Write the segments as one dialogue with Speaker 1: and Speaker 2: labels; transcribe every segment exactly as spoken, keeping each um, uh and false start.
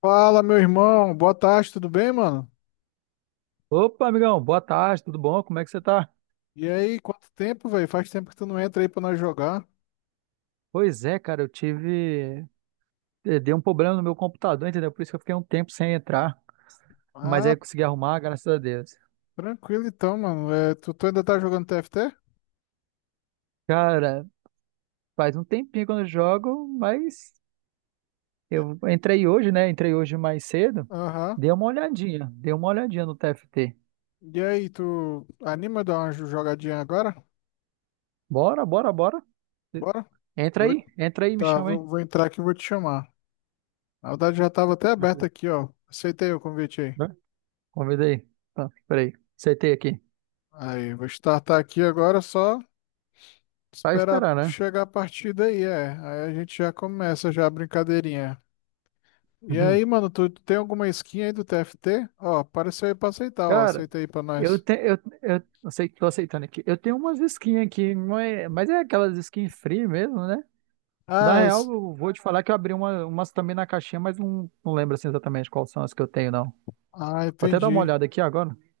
Speaker 1: Fala, meu irmão. Boa tarde, tudo bem, mano?
Speaker 2: Opa, amigão, boa tarde, tudo bom? Como é que você tá?
Speaker 1: E aí, quanto tempo, velho? Faz tempo que tu não entra aí pra nós jogar.
Speaker 2: Pois é, cara, eu tive. eh, Deu um problema no meu computador, entendeu? Por isso que eu fiquei um tempo sem entrar. Mas aí
Speaker 1: Ah,
Speaker 2: eu consegui arrumar, graças a Deus.
Speaker 1: tranquilo então, mano. É, tu, tu ainda tá jogando T F T?
Speaker 2: Cara, faz um tempinho que eu não jogo, mas
Speaker 1: É.
Speaker 2: eu entrei hoje, né? Entrei hoje mais cedo.
Speaker 1: Aham.
Speaker 2: Dei uma olhadinha, dei uma olhadinha no T F T.
Speaker 1: E aí, tu anima a dar uma jo- jogadinha agora?
Speaker 2: Bora, bora, bora.
Speaker 1: Bora?
Speaker 2: Entra
Speaker 1: Vou,
Speaker 2: aí, entra aí, me
Speaker 1: tá,
Speaker 2: chama aí.
Speaker 1: vou, vou entrar aqui e vou te chamar. Na verdade, já tava até
Speaker 2: Entra
Speaker 1: aberto
Speaker 2: aí.
Speaker 1: aqui, ó. Aceitei o convite aí.
Speaker 2: Vai. Convida aí. Tá, peraí. Aceitei aqui.
Speaker 1: Aí, vou startar aqui agora, só
Speaker 2: Vai
Speaker 1: esperar
Speaker 2: esperar, né?
Speaker 1: chegar a partida aí, é. Aí a gente já começa já a brincadeirinha. E aí,
Speaker 2: Uhum.
Speaker 1: mano, tu, tu tem alguma skin aí do T F T? Ó, apareceu aí pra aceitar, ó.
Speaker 2: Cara.
Speaker 1: Aceita aí pra
Speaker 2: Eu,
Speaker 1: nós.
Speaker 2: te, eu, eu eu sei que tô aceitando aqui. Eu tenho umas skins aqui, não é- mas é aquelas skins free mesmo, né? Na
Speaker 1: Ah,
Speaker 2: real,
Speaker 1: es-
Speaker 2: eu vou te falar que eu abri uma, umas também na caixinha, mas não, não lembro assim, exatamente quais são as que eu tenho, não.
Speaker 1: ah,
Speaker 2: Vou até dar uma
Speaker 1: entendi.
Speaker 2: olhada aqui agora. Deixa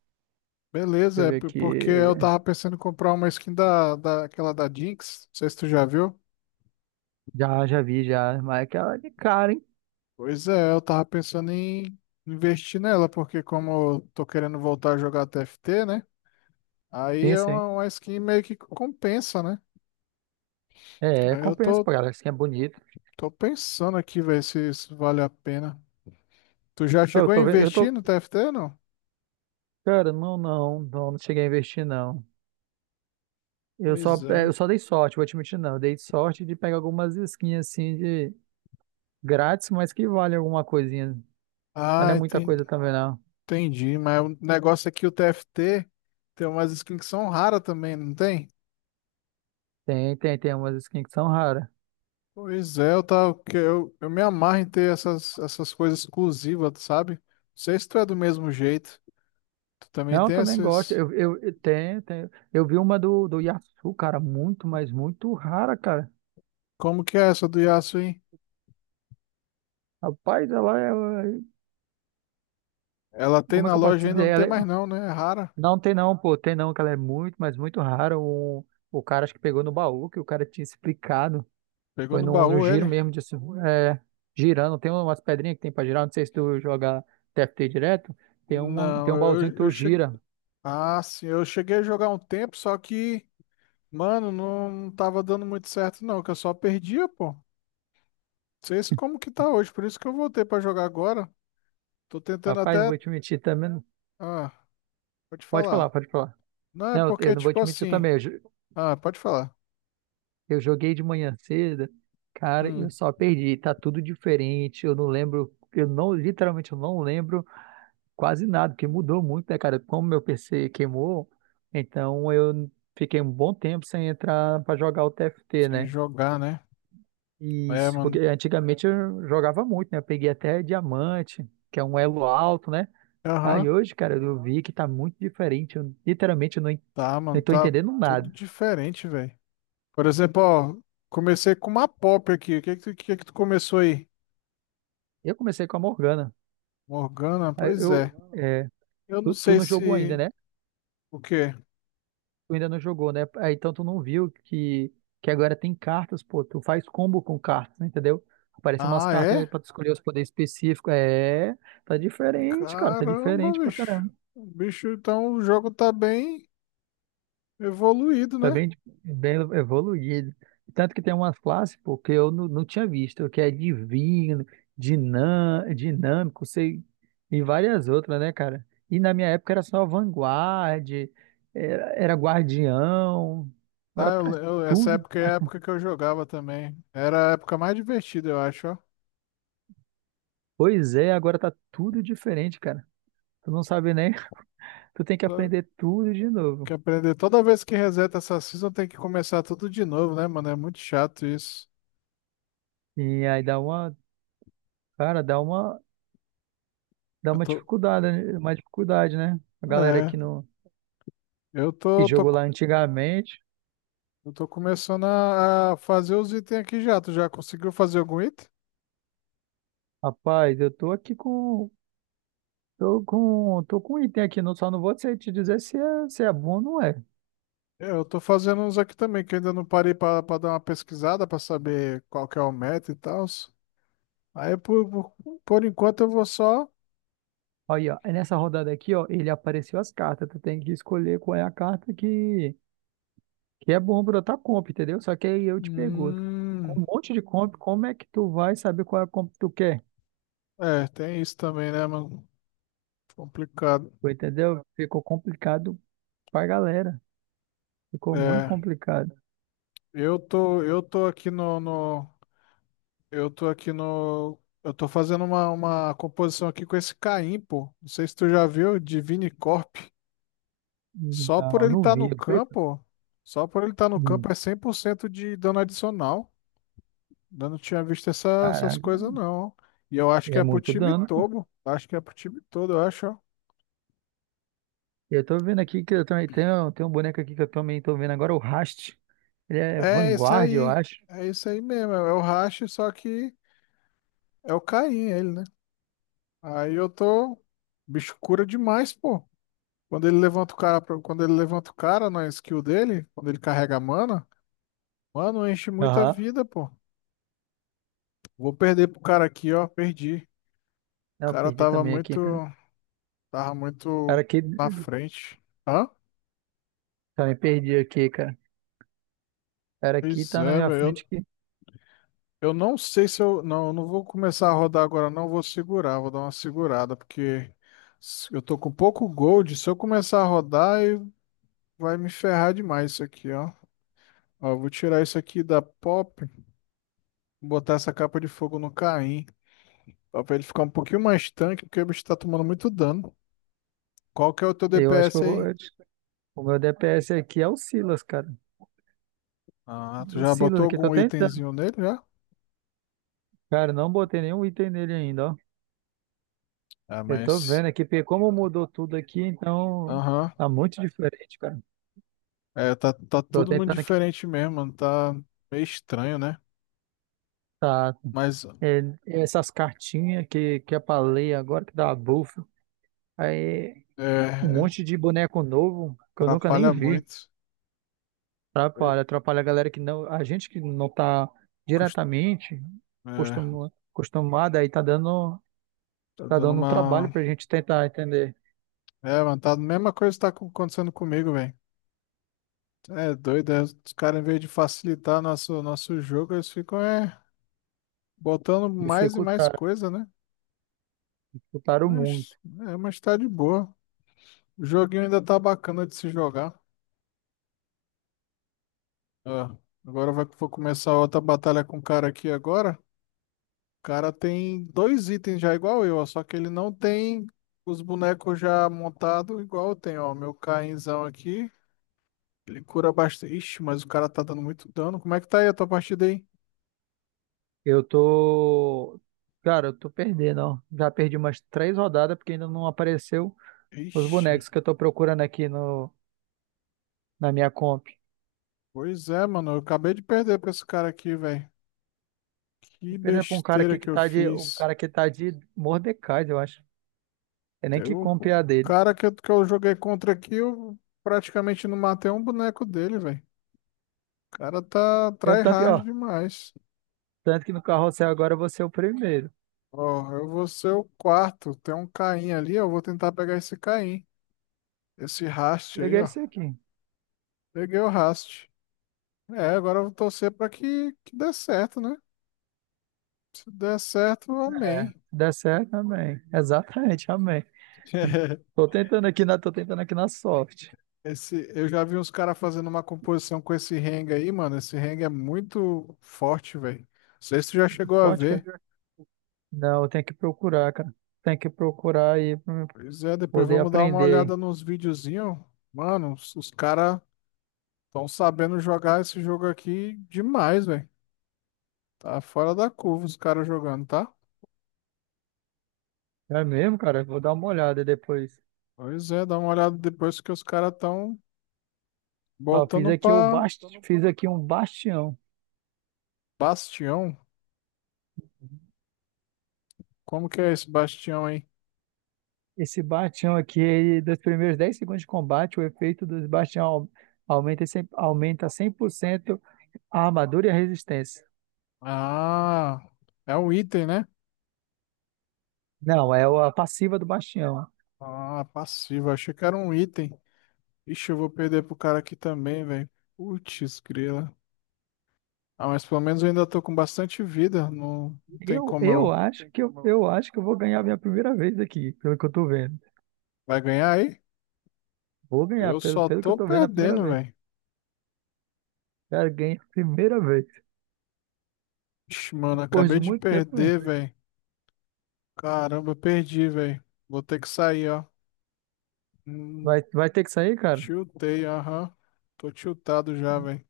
Speaker 2: eu
Speaker 1: Beleza, é
Speaker 2: ver
Speaker 1: p-
Speaker 2: aqui.
Speaker 1: porque eu tava pensando em comprar uma skin da, da, aquela da Jinx. Não sei se tu já viu.
Speaker 2: Já, já vi, já. Mas é aquela de cara, hein?
Speaker 1: Pois é, eu tava pensando em investir nela, porque como eu tô querendo voltar a jogar T F T, né? Aí
Speaker 2: Sim,
Speaker 1: é
Speaker 2: sim.
Speaker 1: uma, uma skin meio que compensa, né?
Speaker 2: É, é,
Speaker 1: Aí eu
Speaker 2: compensa,
Speaker 1: tô,
Speaker 2: pô, galera. Skin é bonito.
Speaker 1: tô pensando aqui, ver se isso vale a pena. Tu já
Speaker 2: Eu
Speaker 1: chegou a
Speaker 2: tô, ve- eu
Speaker 1: investir
Speaker 2: tô.
Speaker 1: no T F T, não?
Speaker 2: Cara, não, não, não, não cheguei a investir, não. Eu
Speaker 1: Pois
Speaker 2: só, é, eu
Speaker 1: é.
Speaker 2: só dei sorte, vou admitir, não. Eu dei sorte de pegar algumas skins assim de. Grátis, mas que vale alguma coisinha. Mas não
Speaker 1: Ah,
Speaker 2: é muita
Speaker 1: enten-
Speaker 2: coisa também, não.
Speaker 1: entendi. Mas o negócio é que o T F T tem umas skins que são raras também, não tem?
Speaker 2: Tem, tem, tem umas skins que são raras.
Speaker 1: Pois é, eu, tava, que eu, eu me amarro em ter essas, essas coisas exclusivas, tu sabe? Não sei se tu é do mesmo jeito. Tu também
Speaker 2: Não, eu
Speaker 1: tem
Speaker 2: também gosto.
Speaker 1: essas.
Speaker 2: Eu, eu, eu- tem, tem. Eu vi uma do, do Yasu, cara, muito, mas muito rara, cara.
Speaker 1: Como que é essa do Yasuo, hein?
Speaker 2: Rapaz, ela é.
Speaker 1: Ela tem
Speaker 2: Como é
Speaker 1: na
Speaker 2: que eu posso
Speaker 1: loja
Speaker 2: dizer?
Speaker 1: ainda, não
Speaker 2: Ela
Speaker 1: tem
Speaker 2: é-
Speaker 1: mais não, né? É rara.
Speaker 2: Não tem não, pô. Tem não, que ela é muito, mas muito rara. O, o cara acho que pegou no baú, que o cara tinha explicado.
Speaker 1: Pegou
Speaker 2: Foi
Speaker 1: no
Speaker 2: no, no
Speaker 1: baú
Speaker 2: giro
Speaker 1: ele?
Speaker 2: mesmo, de, se- é, girando. Tem umas pedrinhas que tem pra girar. Não sei se tu joga T F T direto. Tem um,
Speaker 1: Não,
Speaker 2: tem um baúzinho que
Speaker 1: eu, eu
Speaker 2: tu
Speaker 1: cheguei.
Speaker 2: gira.
Speaker 1: Ah, sim, eu cheguei a jogar um tempo, só que, mano, não, não tava dando muito certo, não, que eu só perdia, pô. Sei se como que tá hoje, por isso que eu voltei pra jogar agora. Tô tentando
Speaker 2: Rapaz, não
Speaker 1: até.
Speaker 2: vou te mentir também. não-
Speaker 1: Ah, pode
Speaker 2: Pode falar,
Speaker 1: falar.
Speaker 2: pode falar.
Speaker 1: Não, é
Speaker 2: Não, eu eu
Speaker 1: porque,
Speaker 2: não vou
Speaker 1: tipo
Speaker 2: te mentir
Speaker 1: assim.
Speaker 2: também. Eu, jo-
Speaker 1: Ah, pode falar.
Speaker 2: eu joguei de manhã cedo, cara,
Speaker 1: Hum,
Speaker 2: eu só perdi. Tá tudo diferente. Eu não lembro, eu não, literalmente, eu não lembro quase nada, porque mudou muito, né, cara? Como meu P C queimou, então eu fiquei um bom tempo sem entrar pra jogar o T F T,
Speaker 1: sem
Speaker 2: né?
Speaker 1: jogar, né? É,
Speaker 2: Isso, porque
Speaker 1: mano.
Speaker 2: antigamente eu jogava muito, né? Eu peguei até diamante, que é um elo alto, né? Aí
Speaker 1: Aham,
Speaker 2: hoje, cara, eu vi que tá muito diferente. Eu literalmente, eu não, en-
Speaker 1: tá,
Speaker 2: não
Speaker 1: mano.
Speaker 2: tô
Speaker 1: Tá
Speaker 2: entendendo
Speaker 1: tudo
Speaker 2: nada.
Speaker 1: diferente, velho. Por exemplo, ó, comecei com uma pop aqui. O que que tu, que que tu começou aí?
Speaker 2: Eu comecei com a Morgana.
Speaker 1: Morgana?
Speaker 2: Aí
Speaker 1: Pois
Speaker 2: eu,
Speaker 1: é.
Speaker 2: é,
Speaker 1: Eu não
Speaker 2: tu, tu
Speaker 1: sei
Speaker 2: não jogou ainda,
Speaker 1: se.
Speaker 2: né?
Speaker 1: O quê?
Speaker 2: Tu ainda não jogou, né? Aí, então tu não viu que, que, agora tem cartas, pô. Tu faz combo com cartas, né, entendeu? Aparecem umas
Speaker 1: Ah,
Speaker 2: cartas aí
Speaker 1: é?
Speaker 2: pra tu escolher os poderes específicos. É, tá diferente, cara. Tá
Speaker 1: Caramba,
Speaker 2: diferente pra
Speaker 1: bicho.
Speaker 2: caramba.
Speaker 1: O bicho, então o jogo tá bem evoluído,
Speaker 2: Foi
Speaker 1: né?
Speaker 2: bem, bem evoluído. Tanto que tem umas classes, pô, que eu não, não tinha visto, que é divino, dinam, dinâmico, sei, e várias outras, né, cara? E na minha época era só vanguarda, era, era guardião,
Speaker 1: Ah,
Speaker 2: agora tá
Speaker 1: eu, eu- essa
Speaker 2: tudo,
Speaker 1: época é
Speaker 2: mas,
Speaker 1: a época que eu jogava também. Era a época mais divertida, eu acho, ó.
Speaker 2: pois é, agora tá tudo diferente, cara. Tu não sabe nem, tu tem que
Speaker 1: Tô-
Speaker 2: aprender tudo de
Speaker 1: Que
Speaker 2: novo.
Speaker 1: aprender. Toda vez que reseta essa season tem que começar tudo de novo, né, mano? É muito chato isso.
Speaker 2: E aí dá uma, cara, dá uma, dá
Speaker 1: Eu
Speaker 2: uma
Speaker 1: tô.
Speaker 2: dificuldade, né? Uma dificuldade, né? A galera
Speaker 1: É.
Speaker 2: que não
Speaker 1: Eu
Speaker 2: que
Speaker 1: tô, tô,
Speaker 2: jogou lá
Speaker 1: co-
Speaker 2: antigamente.
Speaker 1: eu tô começando a, a fazer os itens aqui já. Tu já conseguiu fazer algum item?
Speaker 2: Rapaz, eu tô aqui com. Tô com, tô com um item aqui, não, só não vou te te dizer se é, se é bom ou não é.
Speaker 1: É, eu tô fazendo uns aqui também, que eu ainda não parei pra, pra dar uma pesquisada pra saber qual que é o meta e tal. Aí, por, por, por enquanto, eu vou só.
Speaker 2: Aí, ó, é nessa rodada aqui, ó, ele apareceu as cartas. Tu tem que escolher qual é a carta que, que é bom pra tua comp, entendeu? Só que aí eu te pergunto, com um
Speaker 1: Hum,
Speaker 2: monte de comp, como é que tu vai saber qual é a comp que tu quer?
Speaker 1: é, tem isso também, né, mano? Complicado.
Speaker 2: Tu entendeu? Ficou complicado pra galera. Ficou muito
Speaker 1: É,
Speaker 2: complicado.
Speaker 1: eu tô, eu tô aqui no, no- eu tô aqui no, eu tô fazendo uma, uma composição aqui com esse Caim, pô. Não sei se tu já viu, Divine corp. Só por
Speaker 2: Não,
Speaker 1: ele
Speaker 2: não
Speaker 1: estar no
Speaker 2: vi.
Speaker 1: campo, só por ele estar no
Speaker 2: Hum.
Speaker 1: campo é cem por cento de dano adicional. Eu não tinha visto essa- essas
Speaker 2: Caraca,
Speaker 1: coisas não. E eu acho que
Speaker 2: é
Speaker 1: é pro
Speaker 2: muito
Speaker 1: time
Speaker 2: dano.
Speaker 1: todo, acho que é pro time todo, eu acho, ó.
Speaker 2: E eu tô vendo aqui que eu também tenho, tem um boneco aqui que eu também tô vendo agora, o Rast. Ele é
Speaker 1: É isso
Speaker 2: Vanguard, eu
Speaker 1: aí.
Speaker 2: acho.
Speaker 1: É isso aí mesmo, é o Rache, só que é o Caim, ele né? Aí eu tô. O bicho cura demais, pô. Quando ele levanta o cara, pra- quando ele levanta o cara na skill dele, quando ele carrega a mana, mano, enche muita
Speaker 2: Aham.
Speaker 1: vida, pô. Vou perder pro cara aqui, ó. Perdi.
Speaker 2: Ah,
Speaker 1: O
Speaker 2: eu
Speaker 1: cara
Speaker 2: perdi
Speaker 1: tava
Speaker 2: também
Speaker 1: muito.
Speaker 2: aqui, cara.
Speaker 1: Tava
Speaker 2: Cara,
Speaker 1: muito
Speaker 2: aqui,
Speaker 1: na frente. Hã?
Speaker 2: também perdi aqui, cara. Cara, aqui
Speaker 1: Pois
Speaker 2: tá na
Speaker 1: é,
Speaker 2: minha frente
Speaker 1: velho.
Speaker 2: aqui.
Speaker 1: Eu, eu não sei se eu. Não, eu não vou começar a rodar agora, não. Vou segurar, vou dar uma segurada, porque se- eu tô com pouco gold. Se eu começar a rodar, eu- vai me ferrar demais isso aqui, ó. Ó, eu vou tirar isso aqui da pop, botar essa capa de fogo no Caim, ó, pra ele ficar um pouquinho mais tanque, porque o bicho tá tomando muito dano. Qual que é o teu
Speaker 2: eu acho que eu
Speaker 1: D P S
Speaker 2: vou- eu
Speaker 1: aí?
Speaker 2: acho que o meu D P S aqui é o Silas, cara.
Speaker 1: Ah,
Speaker 2: É
Speaker 1: tu
Speaker 2: o
Speaker 1: já
Speaker 2: Silas
Speaker 1: botou
Speaker 2: aqui, tô
Speaker 1: algum
Speaker 2: tentando.
Speaker 1: itemzinho nele já?
Speaker 2: Cara, não botei nenhum item nele ainda, ó.
Speaker 1: Ah,
Speaker 2: Eu tô
Speaker 1: mas.
Speaker 2: vendo aqui, porque como mudou tudo aqui, então
Speaker 1: Aham.
Speaker 2: tá muito diferente, cara.
Speaker 1: É, tá, tá
Speaker 2: Tô
Speaker 1: tudo muito
Speaker 2: tentando aqui.
Speaker 1: diferente mesmo, mano. Tá meio estranho, né?
Speaker 2: Tá.
Speaker 1: Mas
Speaker 2: É, essas cartinhas que, que eu falei agora, que dá a bufa. Aí, um
Speaker 1: é,
Speaker 2: monte de boneco novo que eu nunca nem
Speaker 1: atrapalha
Speaker 2: vi.
Speaker 1: muito. Oi?
Speaker 2: Atrapalha, atrapalha a galera que não. A gente que não tá
Speaker 1: Cust-
Speaker 2: diretamente
Speaker 1: É,
Speaker 2: costuma, acostumada aí tá dando,
Speaker 1: tá
Speaker 2: tá
Speaker 1: dando
Speaker 2: dando um trabalho
Speaker 1: uma.
Speaker 2: pra gente tentar entender.
Speaker 1: É, mano, tá a mesma coisa que tá co- acontecendo comigo, velho. É doido, é, os caras, em vez de facilitar nosso, nosso jogo, eles ficam é, botando mais e mais
Speaker 2: Dificultar,
Speaker 1: coisa, né?
Speaker 2: dificultaram muito.
Speaker 1: Mas, é, mas tá de boa. O joguinho ainda tá bacana de se jogar. Ó, agora vai, vou começar outra batalha com o cara aqui agora. O cara tem dois itens já igual eu, ó, só que ele não tem os bonecos já montados igual eu tenho, ó. Meu Cainzão aqui, ele cura bastante. Ixi, mas o cara tá dando muito dano. Como é que tá aí a tua partida aí?
Speaker 2: Eu tô. Cara, eu tô perdendo, ó. Já perdi umas três rodadas porque ainda não apareceu os
Speaker 1: Ixi.
Speaker 2: bonecos que eu tô procurando aqui no, na minha comp.
Speaker 1: Pois é, mano. Eu acabei de perder pra esse cara aqui, velho. Que
Speaker 2: Pena pra um cara
Speaker 1: besteira
Speaker 2: aqui que
Speaker 1: que eu
Speaker 2: tá de. o
Speaker 1: fiz.
Speaker 2: cara que tá de Mordecai, eu acho. É nem
Speaker 1: Teve
Speaker 2: que
Speaker 1: um
Speaker 2: compre a dele.
Speaker 1: cara que eu, que eu joguei contra aqui, eu praticamente não matei um boneco dele, velho. O cara tá
Speaker 2: Eu tanto, que,
Speaker 1: tryhard
Speaker 2: ó,
Speaker 1: demais.
Speaker 2: tanto que no carrossel agora eu vou ser o primeiro.
Speaker 1: Ó, eu vou ser o quarto. Tem um Caim ali, eu vou tentar pegar esse Caim. Esse Rast aí,
Speaker 2: Peguei
Speaker 1: ó.
Speaker 2: esse aqui.
Speaker 1: Peguei o Rast. É, agora eu vou torcer pra que, que dê certo, né? Se der certo,
Speaker 2: É, se
Speaker 1: amém.
Speaker 2: der certo, amém. Exatamente, amém. Tô tentando aqui na, tô tentando aqui na sorte.
Speaker 1: Esse, eu já vi uns caras fazendo uma composição com esse Hang aí, mano. Esse Hang é muito forte, velho. Não sei se tu já chegou a
Speaker 2: Pode,
Speaker 1: ver.
Speaker 2: cara? Não, eu tenho que procurar, cara. Tem que procurar aí pra eu
Speaker 1: Pois é, depois
Speaker 2: poder
Speaker 1: vamos dar uma
Speaker 2: aprender,
Speaker 1: olhada
Speaker 2: hein?
Speaker 1: nos videozinhos. Mano, os, os caras estão sabendo jogar esse jogo aqui demais, velho. Tá fora da curva os caras jogando, tá?
Speaker 2: É mesmo, cara? Vou dar uma olhada depois.
Speaker 1: Pois é, dá uma olhada depois que os caras estão
Speaker 2: Ó, fiz
Speaker 1: botando
Speaker 2: aqui o
Speaker 1: pra
Speaker 2: bast... fiz aqui um bastião.
Speaker 1: Bastião. Como que é esse Bastião aí?
Speaker 2: Esse Bastião aqui, ele, dos primeiros dez segundos de combate, o efeito do Bastião au- aumenta, em cem por cento a armadura e a resistência.
Speaker 1: Ah, é um item, né?
Speaker 2: Não, é o- a passiva do Bastião.
Speaker 1: Ah, passivo. Achei que era um item. Ixi, eu vou perder pro cara aqui também, velho. Putz, grila. Ah, mas pelo menos eu ainda tô com bastante vida. Não, não tem
Speaker 2: Eu,
Speaker 1: como
Speaker 2: eu
Speaker 1: eu.
Speaker 2: acho que eu, eu acho que eu vou ganhar a minha primeira vez aqui, pelo que eu tô vendo.
Speaker 1: Vai ganhar aí?
Speaker 2: Vou ganhar,
Speaker 1: Eu
Speaker 2: pelo,
Speaker 1: só
Speaker 2: pelo que eu
Speaker 1: tô
Speaker 2: tô vendo, a primeira
Speaker 1: perdendo,
Speaker 2: vez.
Speaker 1: velho.
Speaker 2: Cara, ganhei a primeira vez.
Speaker 1: Ixi, mano,
Speaker 2: Depois
Speaker 1: acabei
Speaker 2: de
Speaker 1: de
Speaker 2: muito tempo, né?
Speaker 1: perder, velho. Caramba, perdi, velho. Vou ter que sair, ó. Hum,
Speaker 2: vai, vai ter que sair, cara?
Speaker 1: tiltei, aham. Tô tiltado já, velho.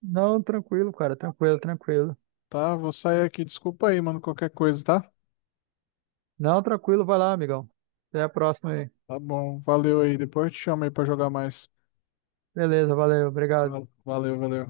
Speaker 2: Não, tranquilo, cara, tranquilo, tranquilo.
Speaker 1: Tá, vou sair aqui. Desculpa aí, mano, qualquer coisa, tá?
Speaker 2: Não, tranquilo, vai lá, amigão. Até a próxima aí.
Speaker 1: Tá bom, valeu aí. Depois eu te chamo aí pra jogar mais.
Speaker 2: Beleza, valeu, obrigado.
Speaker 1: Valeu, valeu.